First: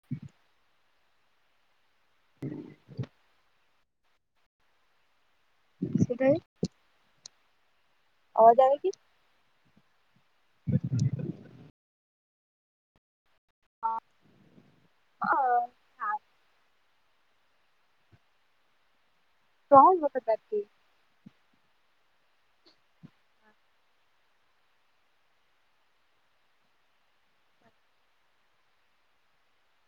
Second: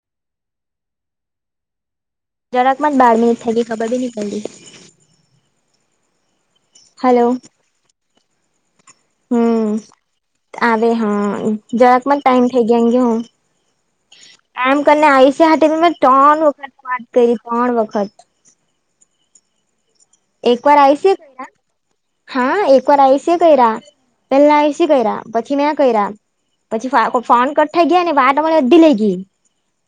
[unintelligible] જરાકમા જ બારનું થાદુ ખબર બી પઇડી. શું ટયુ? હલો. અવાજ આવે છે? હમ્મ, આવે હ, જવાકમાં જ ટાઈમ થઇ ગ્યા હેંગી હ. એમ કરી ને આયુષ્ય હાટે બી મેં તોણ વખત વાત કઇરી, તોણ વખત. તોણ વખત વા એક વાર આયુષ્ય એ કૈરા. હા એકવાર આયુષ્ય કૈરા, પેલા આયુષ્ય કૈરા, પછી મેં કૈરા. પછી ફો ફોન કટ થાઈ ગ્યા, ને વાત અને અધી લઈ ગી.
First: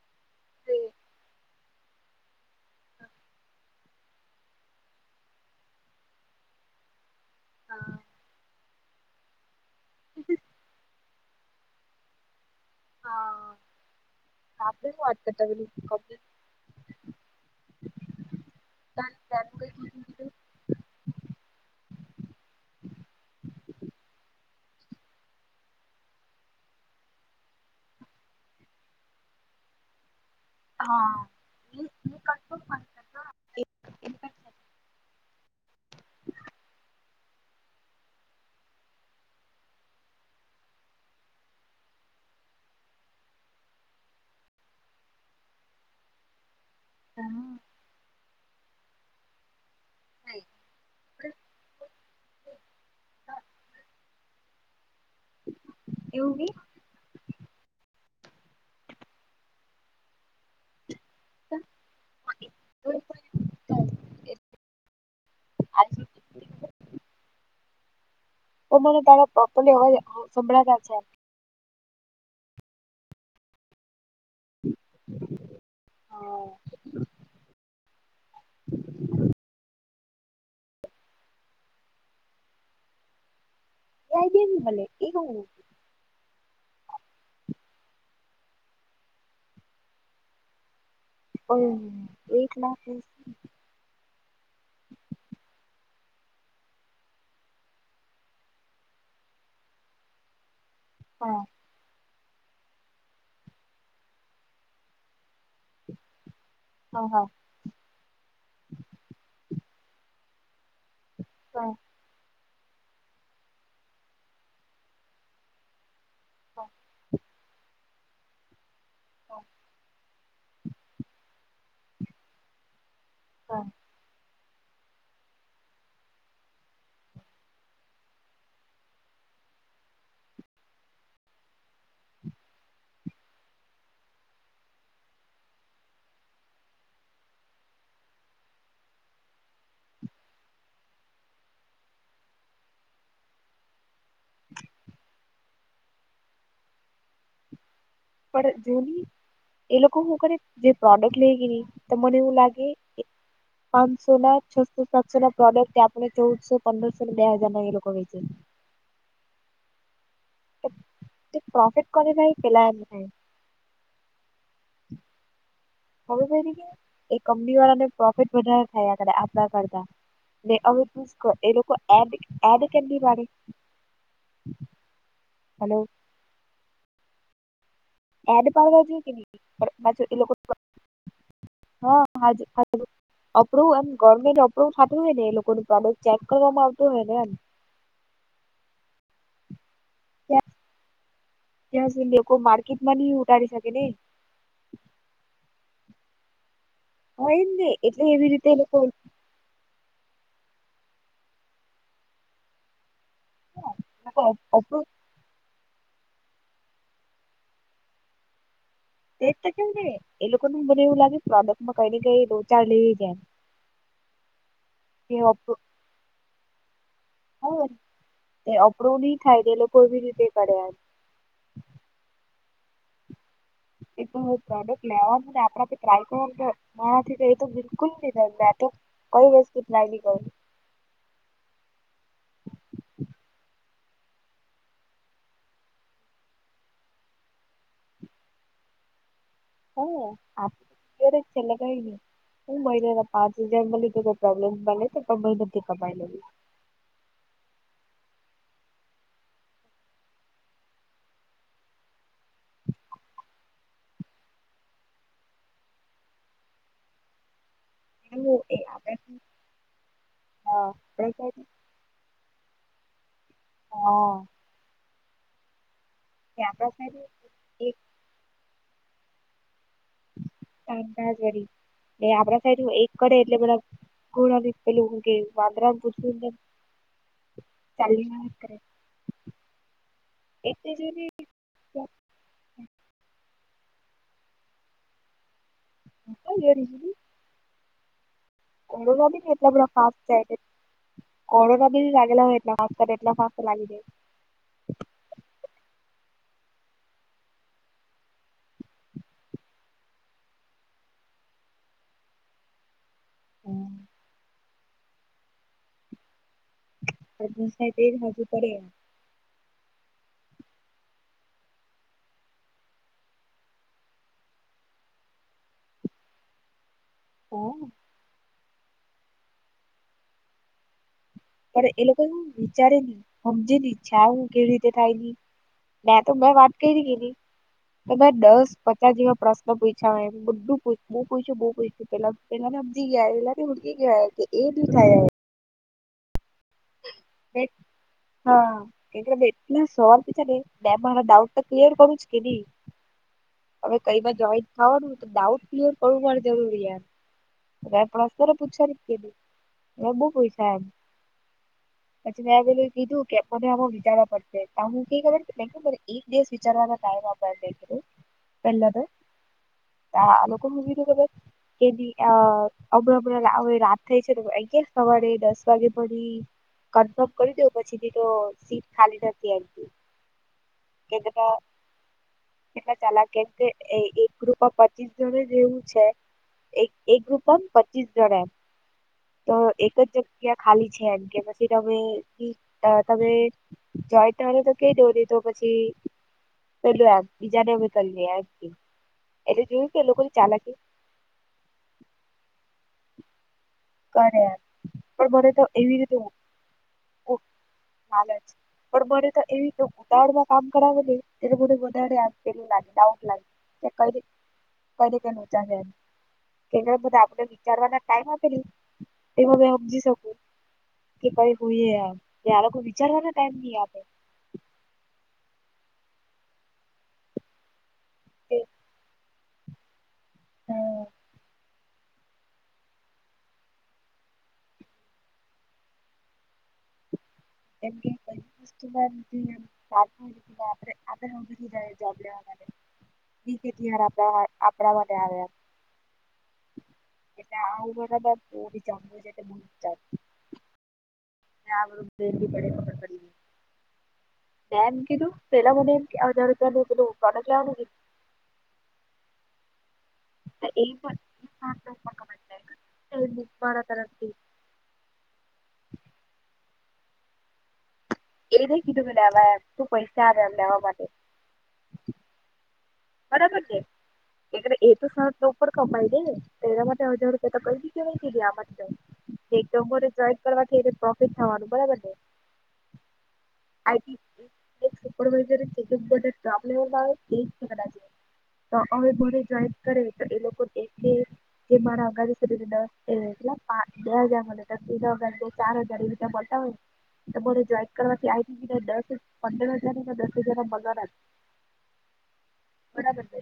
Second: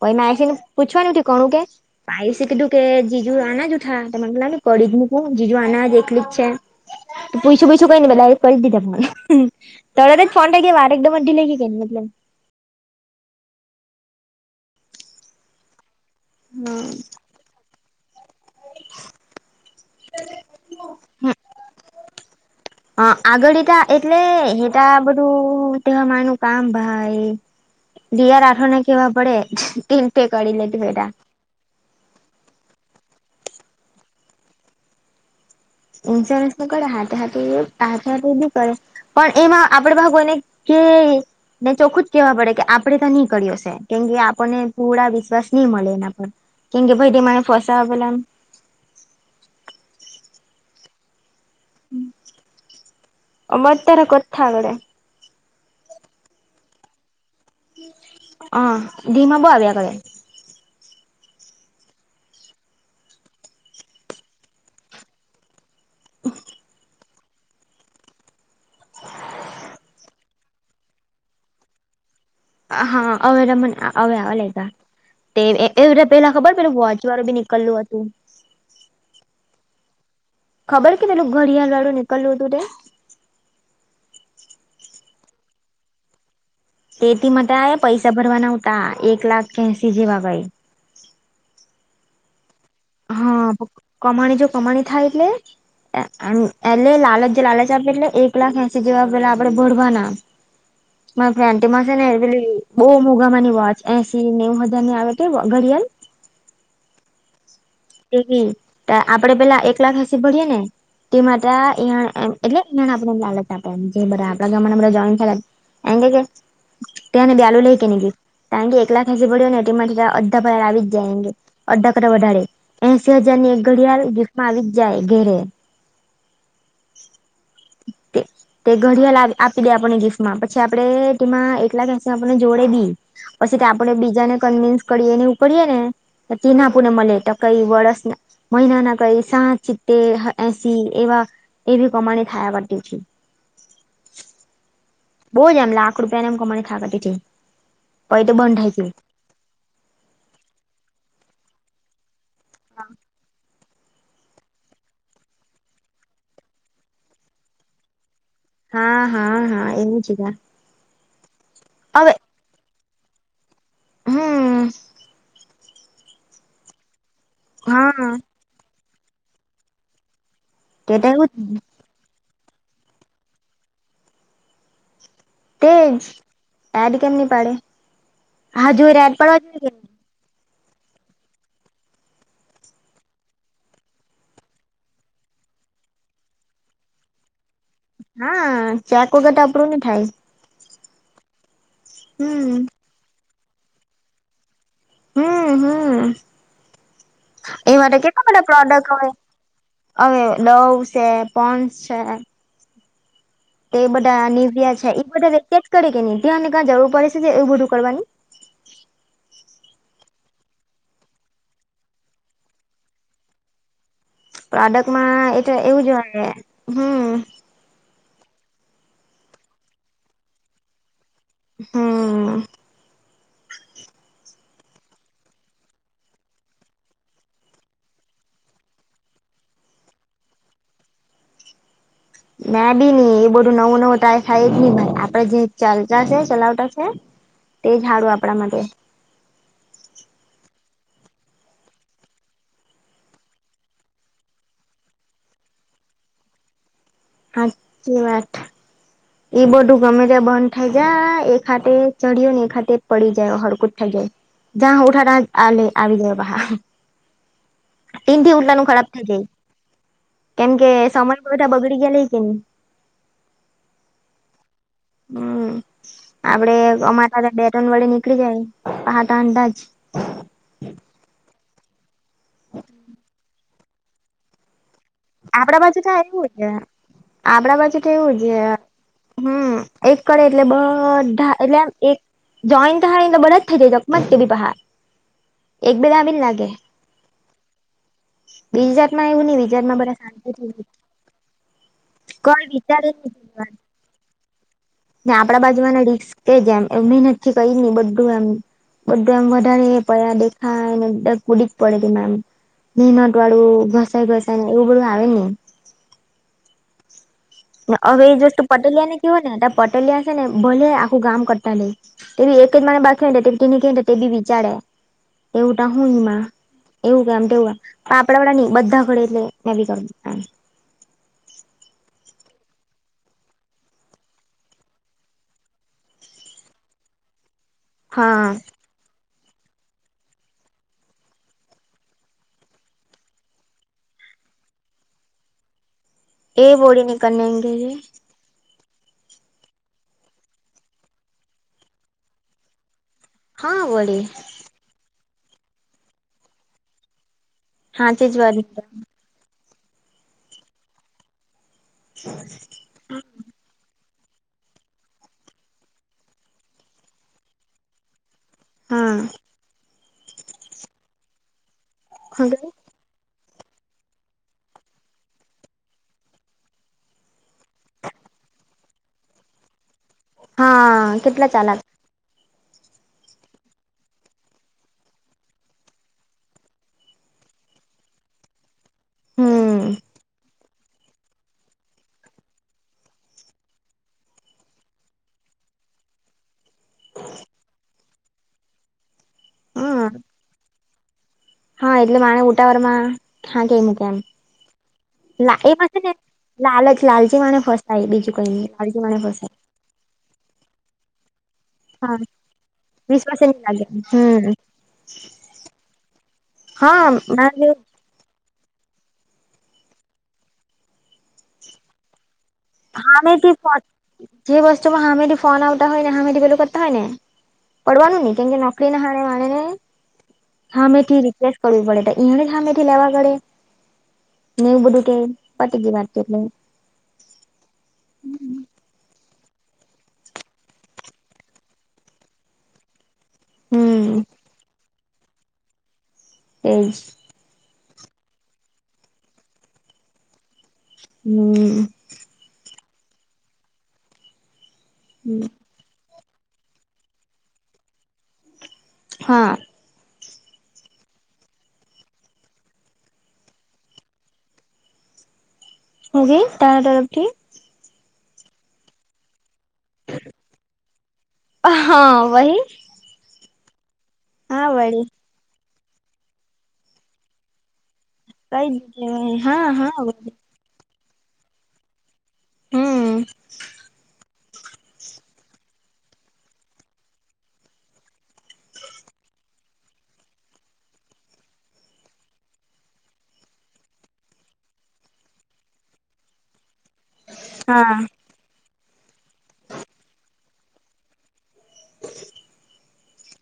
પઈ નાસીને પૂછવાનું કોણું કે? પા આયુષ એ કીધું કે, જીજું આના જ ઉઠા, તો મને તો લાગે પડી ગ્યું હું જીજુ આના જ એકલી જ છે, તો પુઈસું બુઇસું કઈ ની બધાએ કરી જ દીધા ફોન. તળત જ ફોન ટકી કે વાર એકદમ અઢી લઈ ગી કે ની એટલે. હા, આપણે શું વાત કરતા પેલી કપિલ હમ્મ. ત ત કઈું [unintelligible] [unintelligible] હ આગળ ઇટા એટલે, હેતા બધું તેવા માનું કામ ભાઈ દીયા રાઠોડ ને કેવા પડે, તેન ટે કણી લે તે બેટા. પૂ પૂ કફમ [unintelligible] ઇન્સ્યોરન્સ નું કરે હાથે હાથે એવું હાથે હાથે એ બી કરે. પણ એમાં આપડે ભાગ કોયને કે ને ચોખું જ કેહેવા પડે કે આપડે તા ની કર્યો હશે, કેમ કે આપણને પૂડા વિશ્વાસ ની મલે એના પર. કેમ કે ભઈ ટમા ફસાવા પલામ થાઈ પણ હમ્મ, અમાર તારા કથા લઢે. એવું કી? હમ અ ધીમા બો આવ્યા કરે. [unintelligible] આસી [unintelligible] તો મને તારા પ્રોપરલી અવાજ સંભળાતા છે. હા અવે અવે [unintelligible] તે એવ તે એ પેલા ખબર પેલુ વોચ વાળું બી નીકળલું હતું. ખબર કે પેલું ઘડિયાળ વાળું નીકલું હતું તે. યાદી ની મલે, એહુ. તેતી મતાએ પૈસા ભરવાના આવતા, એક લાખ કે એહસી જેવા ભાઈ. ઓવ! એક લાખ એ હ પ, કમાણી જો કમાણી થાય એટલે! એ આણું એલે લાલચ જે લાલચ આપે એટલે, એક લાખ એહસી જેવા પેલા આપડે ભરવાના. ના હા પ્રાન. તેમાંસે ને પેલી બો મોઘામાની વોચ એસી નેવ હજાર ની આવે તે ઘડિયાલ. હ હા. એ આપડે પેલા એક લાખ એસી ભરીએ ને તે માટે ઈયા એટલે એને આપણે લલટ આપે એન કે આપડા ગામ બઘા જોઈન થેલા એમ કે તેને બેયા [unintelligible] એકલા ખેસી પડ્યો ને એ માટે અડધા પર આવી જાય અડધા કરતા વધારેે. એસી હજાર ની એક ઘડિયાલ ગીફ્ટ માં આવીજ જાય ઘેરે. તે. તે ઘડિયાળ આવે આપી દેય આપણને ગિફ્ટમાં પછી આપડે તેમાં એકલાક એસી આપણને જોડે બી. પછી ત આપડે બીજાને કન્વીન્સ કરી ને એવું કરીએ ને તીના આપુનને મળે ટકઈ વળસ ના મહિના ના કઈ સાઠ સિત્તે એસી એવા એવી કમાણી થાયા કરતી હતી. [unintelligible] બોજ આમ લાક રૂપિયા નેએમ કમાણી થાયા કરતી હતી. પહી તો પણ બંધ જો થઈ ગયું ની એ લોકો હું કરી જે પ્રોડક્ટ લઈ કે ની તો મને એવું લા ગે પાંચસો ના છસો સાતસો ના પ્રોડક્ટ આપણને ચૌદસો પંદરસો ને બે હાજાર ના એ લોકો વેચે. હા હા હા એવું છેકે પ્રોફિટ કોને થાય પેલા એમને. હમ. ખબર પૈડી કે એ કંપની વાળાને હા પ્રોફિટ વધારે થાય આપડા કરતા. ને હવે તે ત તો એવું એ જ લોકોડ એડ કે એડ કેમની વાડે. તેજ એડ કેમ ની પાડે એડ હા પાડવા જોઈએ જોઈ એડ કે પાડવા નહી જોઈએ પાછો એ લોકો [unintelligible] હા હાજ હાજ. અપ્રુવ એમ ગવર્મેન્ટ અપ્રુવ થાતું હોય ને એ લોકો પ્રોડક્ટ ચેક કરવામાં આવતો હોય ને એમ. હા ચેક વગર ત આપરું ની થાય. ત્યાં સુધી લોકો હમ માર્કેટમાં નિ ઉટારી શકે ને. હમ હમ હા એજ ને એ માટે એટલે કેટલા એવી બધા રીતે એ લોકો પ્રોડક્ટ હોય. હવે ડવ છે, પોન્સ છે. તે એ લોકો બધા અપ- નેવ્યા અપરોચ છે એ બધા ક્યા જ કરે કે ને તેઓને ક્યા જરૂર પડે છે એવું બધું કરવાની. તેજ તો કેમ એ લોકોનુ મને એવું લાગે પ્રોડક્ટમાં કઈ ને કઈ લોચા લેય જાય. કે પ્રોડક્ટમાં એ તો એવું જ હોયે. હમઅઅઅ. હ એ અપ્રુવ નઈ થાય, તે લોકો એવી રીતે કરે. હમ. એ તો પ્રોડક્ટ લેવા પડે આપડાથી ટ્રાય કરવા ન ત. મારાથી ત એ તો બિલકુલ ની થાય, મે ત કઈ વસ્તુ ટ્રાય ની કરુ. મે બી ની એ બધું નવું નવું તાય થાય જ ની ભઈ, આપડે જે ચાલતા છે ચલાવતા છે. તે જ હાડું આપડા માટે. હા આપ્યરજ છે એટલે કઈ ની. હું મહિનાના પાંચ હજાર મલી તોઈ પ્રોબ્લેમ મલે કે તો [unintelligible] કમાઈ લેવ. હાચી વાત. એ બધું ગમે ત બંધ ઠઇ જાય. એક હાટે ચઢ્યો ને એક હાટે પડી જાય, હડકું જ થઇ જાય. જાં ઉઠા ટા જ આલે આવી દે બાહા. ટીન થી એવું ઉટલા એ નુ ખરાબ થઇ આપણે જાય, કેમ કે હા આપણા સમન સાઈડ બધા બગડી ગયા લે કેની. હ હમ, કે આપડે આપણા સાઈડ અમા ટા ત બે એ ટન વડે ની પકડી જાય. પાહા ટાન તાજ. કામકાજ વળી એ આપડા સાઈડ એક કરે એટલે બધા [unintelligible] પેલું કે આપડા વાંદરાનુ બાજુ થાય પૂછડુ ની એવું જેમ. છે આપડા બાજુ તો એવું છે હમ એક કરે એટલે બધા એટલે એમ એક જોઈન થાય એટલે બધા જ થઈ જાય [unintelligible] તે ભી પાહા. એક બે વાર જ લાગે. બીજી જાતમાં એવું [unintelligible] નહી એટલા બીજી બધા જાતમાં ફાસ્ટ જાય તે [unintelligible] શાંતિથી [unintelligible] એટલા કઈ ફાસ્ટ વિચારે કરે નહી એટલા ફાસ્ટ લાવી દેય. ને આપડા બાજુમાંને રીસ્ક જ એમ મહેનત થી કઈ ની બધું એમ. બધુ એમ વધારે પડયા દેખાયને બ કૂદી જ પડે તેમા એમ. ધીમા કળું ઘસાય ઘસાય ને એવું બધું આવે જ ની. હજુ હવે એ જ વસ્તુ કરે પણ પટેલિયા ને કેહવા ને તો પટેલિયા સે ને ભલે આખું ગામ કરતા રેઈ. તે બી એક જ માણહ બાકી હોય ને તો તેને કેય ને તો તે બી વિચારેે, એવુ તો હુ ઈમા. એવું કે એમ કેવું આપડા વાળા ની બધા ઘડે એટલે મે બી કરુ એમ. ત્યારે એ લોકો હુ વિચારે જ ની હમજે ની ઈછા આવું કેવી રીતે થાય ની ને આ તો મેં વાત કયરી કેની તેમા હા દસ પચાસ જેવા પ્રશ્ન પૂયછા અહે બધુ બો પૂયછું બો પૂયછું પેલા પલાને હમજી ગયા પેલા ઉડકી ગયા હે કે એ દિખાયા હે. એ બોલનેકા [unintelligible] હા એ એટલા સોફ્ટ છેને મે મારા ડાઉટ તો ક્લિયર કરું જ કે ની. [inaudible] હવે કઈ બોડી માં જોઈન્ટ થવાનું તો ડાઉટ ક્લિયર કરવું પણ જરૂરી એમ. મેં હાચી જ પ્રશ્ન વાત પૂછવાની જ કે ની એ બો પૂયછા એમ. પછી મેં એને કીધું કે મને આમા વિચારવા પડશે તો હું કઈ મે કુ મને એક દિવસ વિચારવાનો ટાઈમ આપો મેં કીધું. [inaudible] પેલા તો આ આ લોકો એ હું કીધુ ખબર કે દી અ અમણે અમણે હવે રાત થેય છે તો [unintelligible] હવારે દસ વાગે ભરી કન્ફર્મ કરી દેવ પછીથી તો સીટ ખાલી નથી એમ કેય. હા કેટલા કેગંટા. ચાલાક કેટલા ચાલાક એમ કેય એક ગ્રુપમાં પચીસ જણ જ એવું છે. એક એક ગ્રુપમાં પચીસ જણા તો હમ એક જ જગ્યા ખાલી છે એમ કે બસ. કે તમે ભી તમે જાઈ ત્યારે તો કેઈ દો ની તો પછી પેલું એમ બીજાને અમે કરીયે એમ કેય એટલે જોયું કે એ હા લોકોની ચાલાકી. હા એટલે માણહ ઉતાવળમાં હા કેય મૂકે. કરે એમ. પણ મને તો એમાં એવી છે ને રીતે લાલચ લાલચી માણે ફસાય હાલ બીજું જ કઈ નઈ લાલચી પણ માણે મને તો ફસાય એવી તો ઉતાવડમાં કામ કરાવેને એટલે મને [inaudible] હા વિશ્વાસે નહી લાગે હમ એને હો હા બધા આપડને મારે વિચારવાના કાય હો પેલી તેમા મે હમજી શકું કે કઈ હુયે એમ. કે આ લોકો વિચારવા નો હામેથી ટાઈમ ની આપે. જે વસ્તુમાં હામેથી ફોન આવતા હોયને હામેથી બધુ કરતા હોય ને. પડવાનું નહી કેમકે કે નોકરી ના હારે માણેને હામે થી રિકપ્લેસ કરવી પડે એને સામેથી લેવા ગડે ને એવું બધું કે પતી ગઈ વાત છે એટલે. એમ કેય કઈ ઈષ્ટમેન હમ આપરે તો આપરે ઉભી થેઈ જાઈએ જોબ લેવા માટે. વીતે ત્યારે હમ આપ આપણા માટે આવે એમ એમ એટલે આ [unintelligible] હમ બેલી પડે પડી તુ એમ કીધું પેલા મનેમ કે નું [unintelligible] હા. એ પણ [unintelligible] મારા તરંતથી અરે તારા તરફથી એ જ કીધું કે લેવાયમ તું પૈસા આવે એમ લેવા માટે. હા વહી. બરાબર છે હા એ વળી તો શ ઉપર કમાઈ દે તો એના માટે હજાર કઈ કઈ દીધી વહી હા દિધા હા વળી [unintelligible] કરવા પ્રોફિટ થવાનું બરાબર ને હમ. [unintelligible] તો હવે ભરે જોઈન કરે તો એ લોકો એક કે મારા [unintelligible] એટલા બે હજાર ચાર હજાર તમાને જોઈન હા કરવાથી આવીને દસ પંદર હજાર દસ હજાર ના પગાર આપે [inaudible] બરાબર છે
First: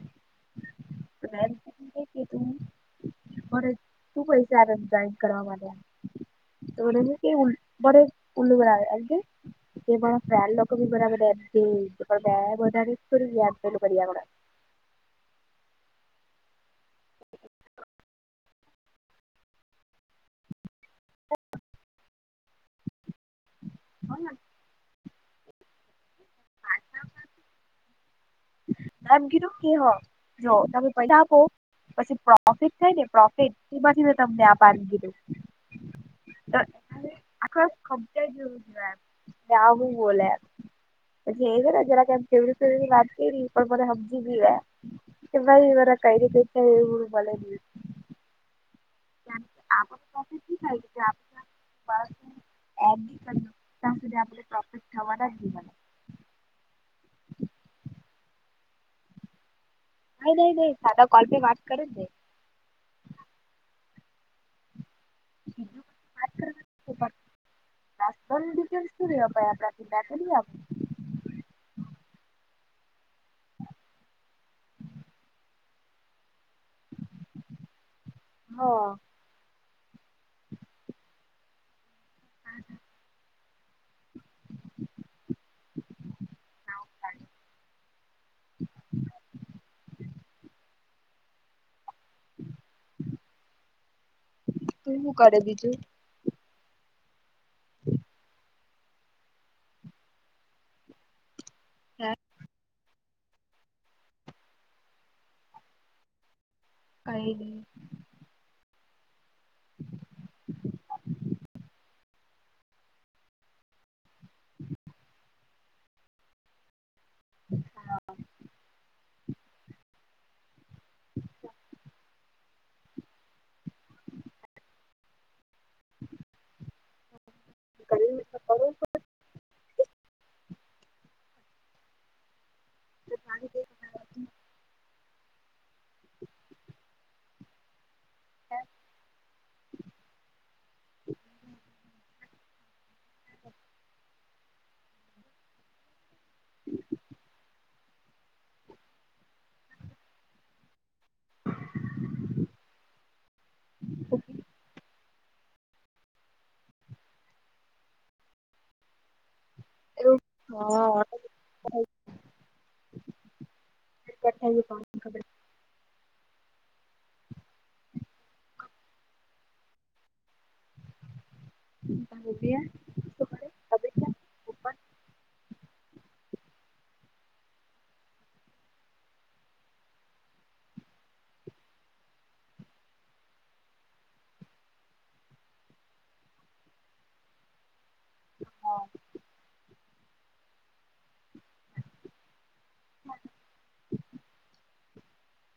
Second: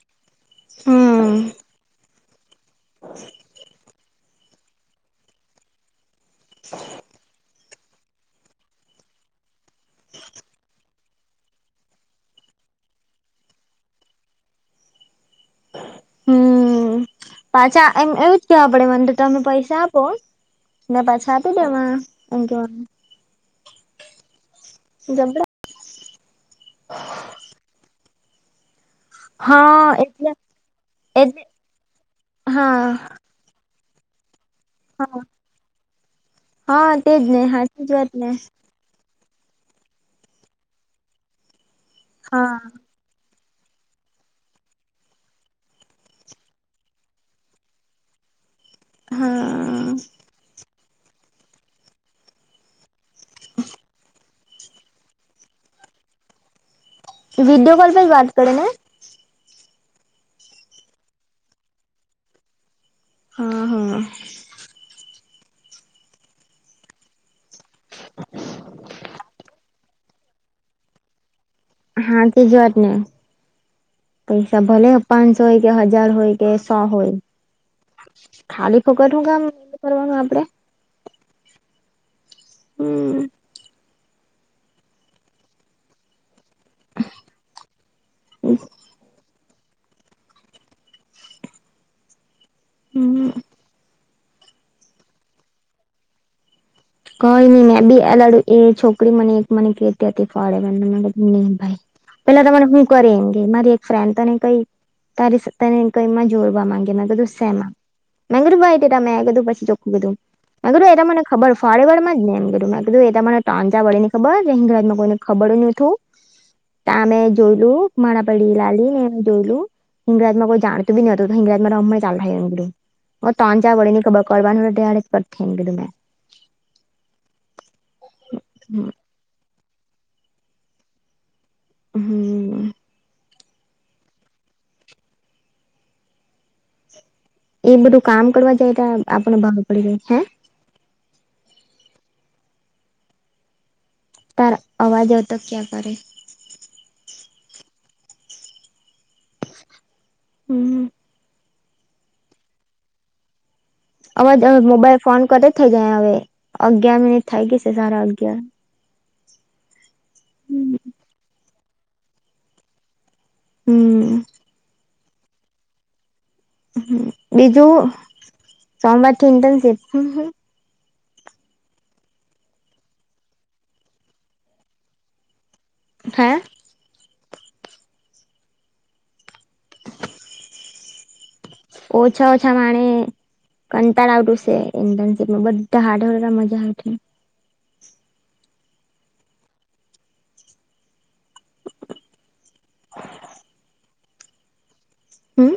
હમ [unintelligible] શું પૈસા આલે છે જોઈન કરવા માટે તો મને કે બડ ઉલું બનાવે એ કે મારા ફેન્ડ લોકો ગના બધા [unintelligible] હમ પાછા એમ એવું જ કેવા પડે મને તો તમે પૈસા આપ ફ ને પાછા આપી દેવા એમ કેવાનું. [unintelligible] [unintelligible] [inaudible] મેમ કીધું કે હ હા એટલે જો તમે પૈસા આપો એટલે પછી પ્રોફિટ થાય હા ને પ્રોફિટ એમાંથી તમને આપ નું કીધું હા તો એ હા તેજ ને આખ હાચી જ વાત ને [unintelligible] આ હું બોલે પછી એ ને જરા [unintelligible] હા સુધની વાત પણ મને સમજી ગયા કે ભાઈ મારા કઈ કઈ થાય એવું મને હા [inaudible] [unintelligible] ત્યા સુધી પ્રોફિટ થવાના વિડિયો કોલ પર વાત કરે ને. નહી નહી ન સાદા કોલ પે વાત કરે જ ને. હમ હમ. [inaudible] [unintelligible] હાચી વાત ને પૈસા ભલે પાંચસો હોય કે હજાર હોય. કે સ હોય ખાલી ફોકટ શું કરવાનું આપડે. હમ. [inaudible] [inaudible] તું હું કરે બીજું કઈ નઈ મેં બી એ લડુ એ છોકરી મને એક મને કેતી હતી ફાળે હે પેલા તમારે હું કરી એમ ગ મારી એક ફ્રેન્ડ તને કઈ તારી તને કઈમાં જોડવા માંગે મે કીધું કઈ નહીં સેમા મેં કીધું પછી ચોખું કીધું એ મને ખબર મે કીધું એ તમારે ટાંચા વળેની ખબર [unintelligible] કોઈને ખબર જ નતું ત્યાં અમે જોયલું માણા પડી લાલી ને જોયલું. હિંગરાજમાં કોઈ જાણતું નતું હિંગરાજમાં [unintelligible] [unintelligible] [inaudible] હમ. ક [inaudible] [unintelligible] એ બધું કામ કરવા જાય તો આપણે બહાર પડી જાય હે હમ [unintelligible] તાર આવાજ તો ક્યા કરે હ [inaudible] હમ હમ અવાજ હા આ મોબાઈલ ફોન કર થઇ જાય હવે અગયાર મિનિટ થઈ ગઈશે સારા અગિયાર એવું હમ હ ખબર હ બીજું સોમવાર થી ઇન્ટર્નશીપ રૂપિયા હે ઓછા ઓછા માણે કંટાળા આવટું સે ઇડનશીપમાં બધા હાડ મજા આવી હા હા હમ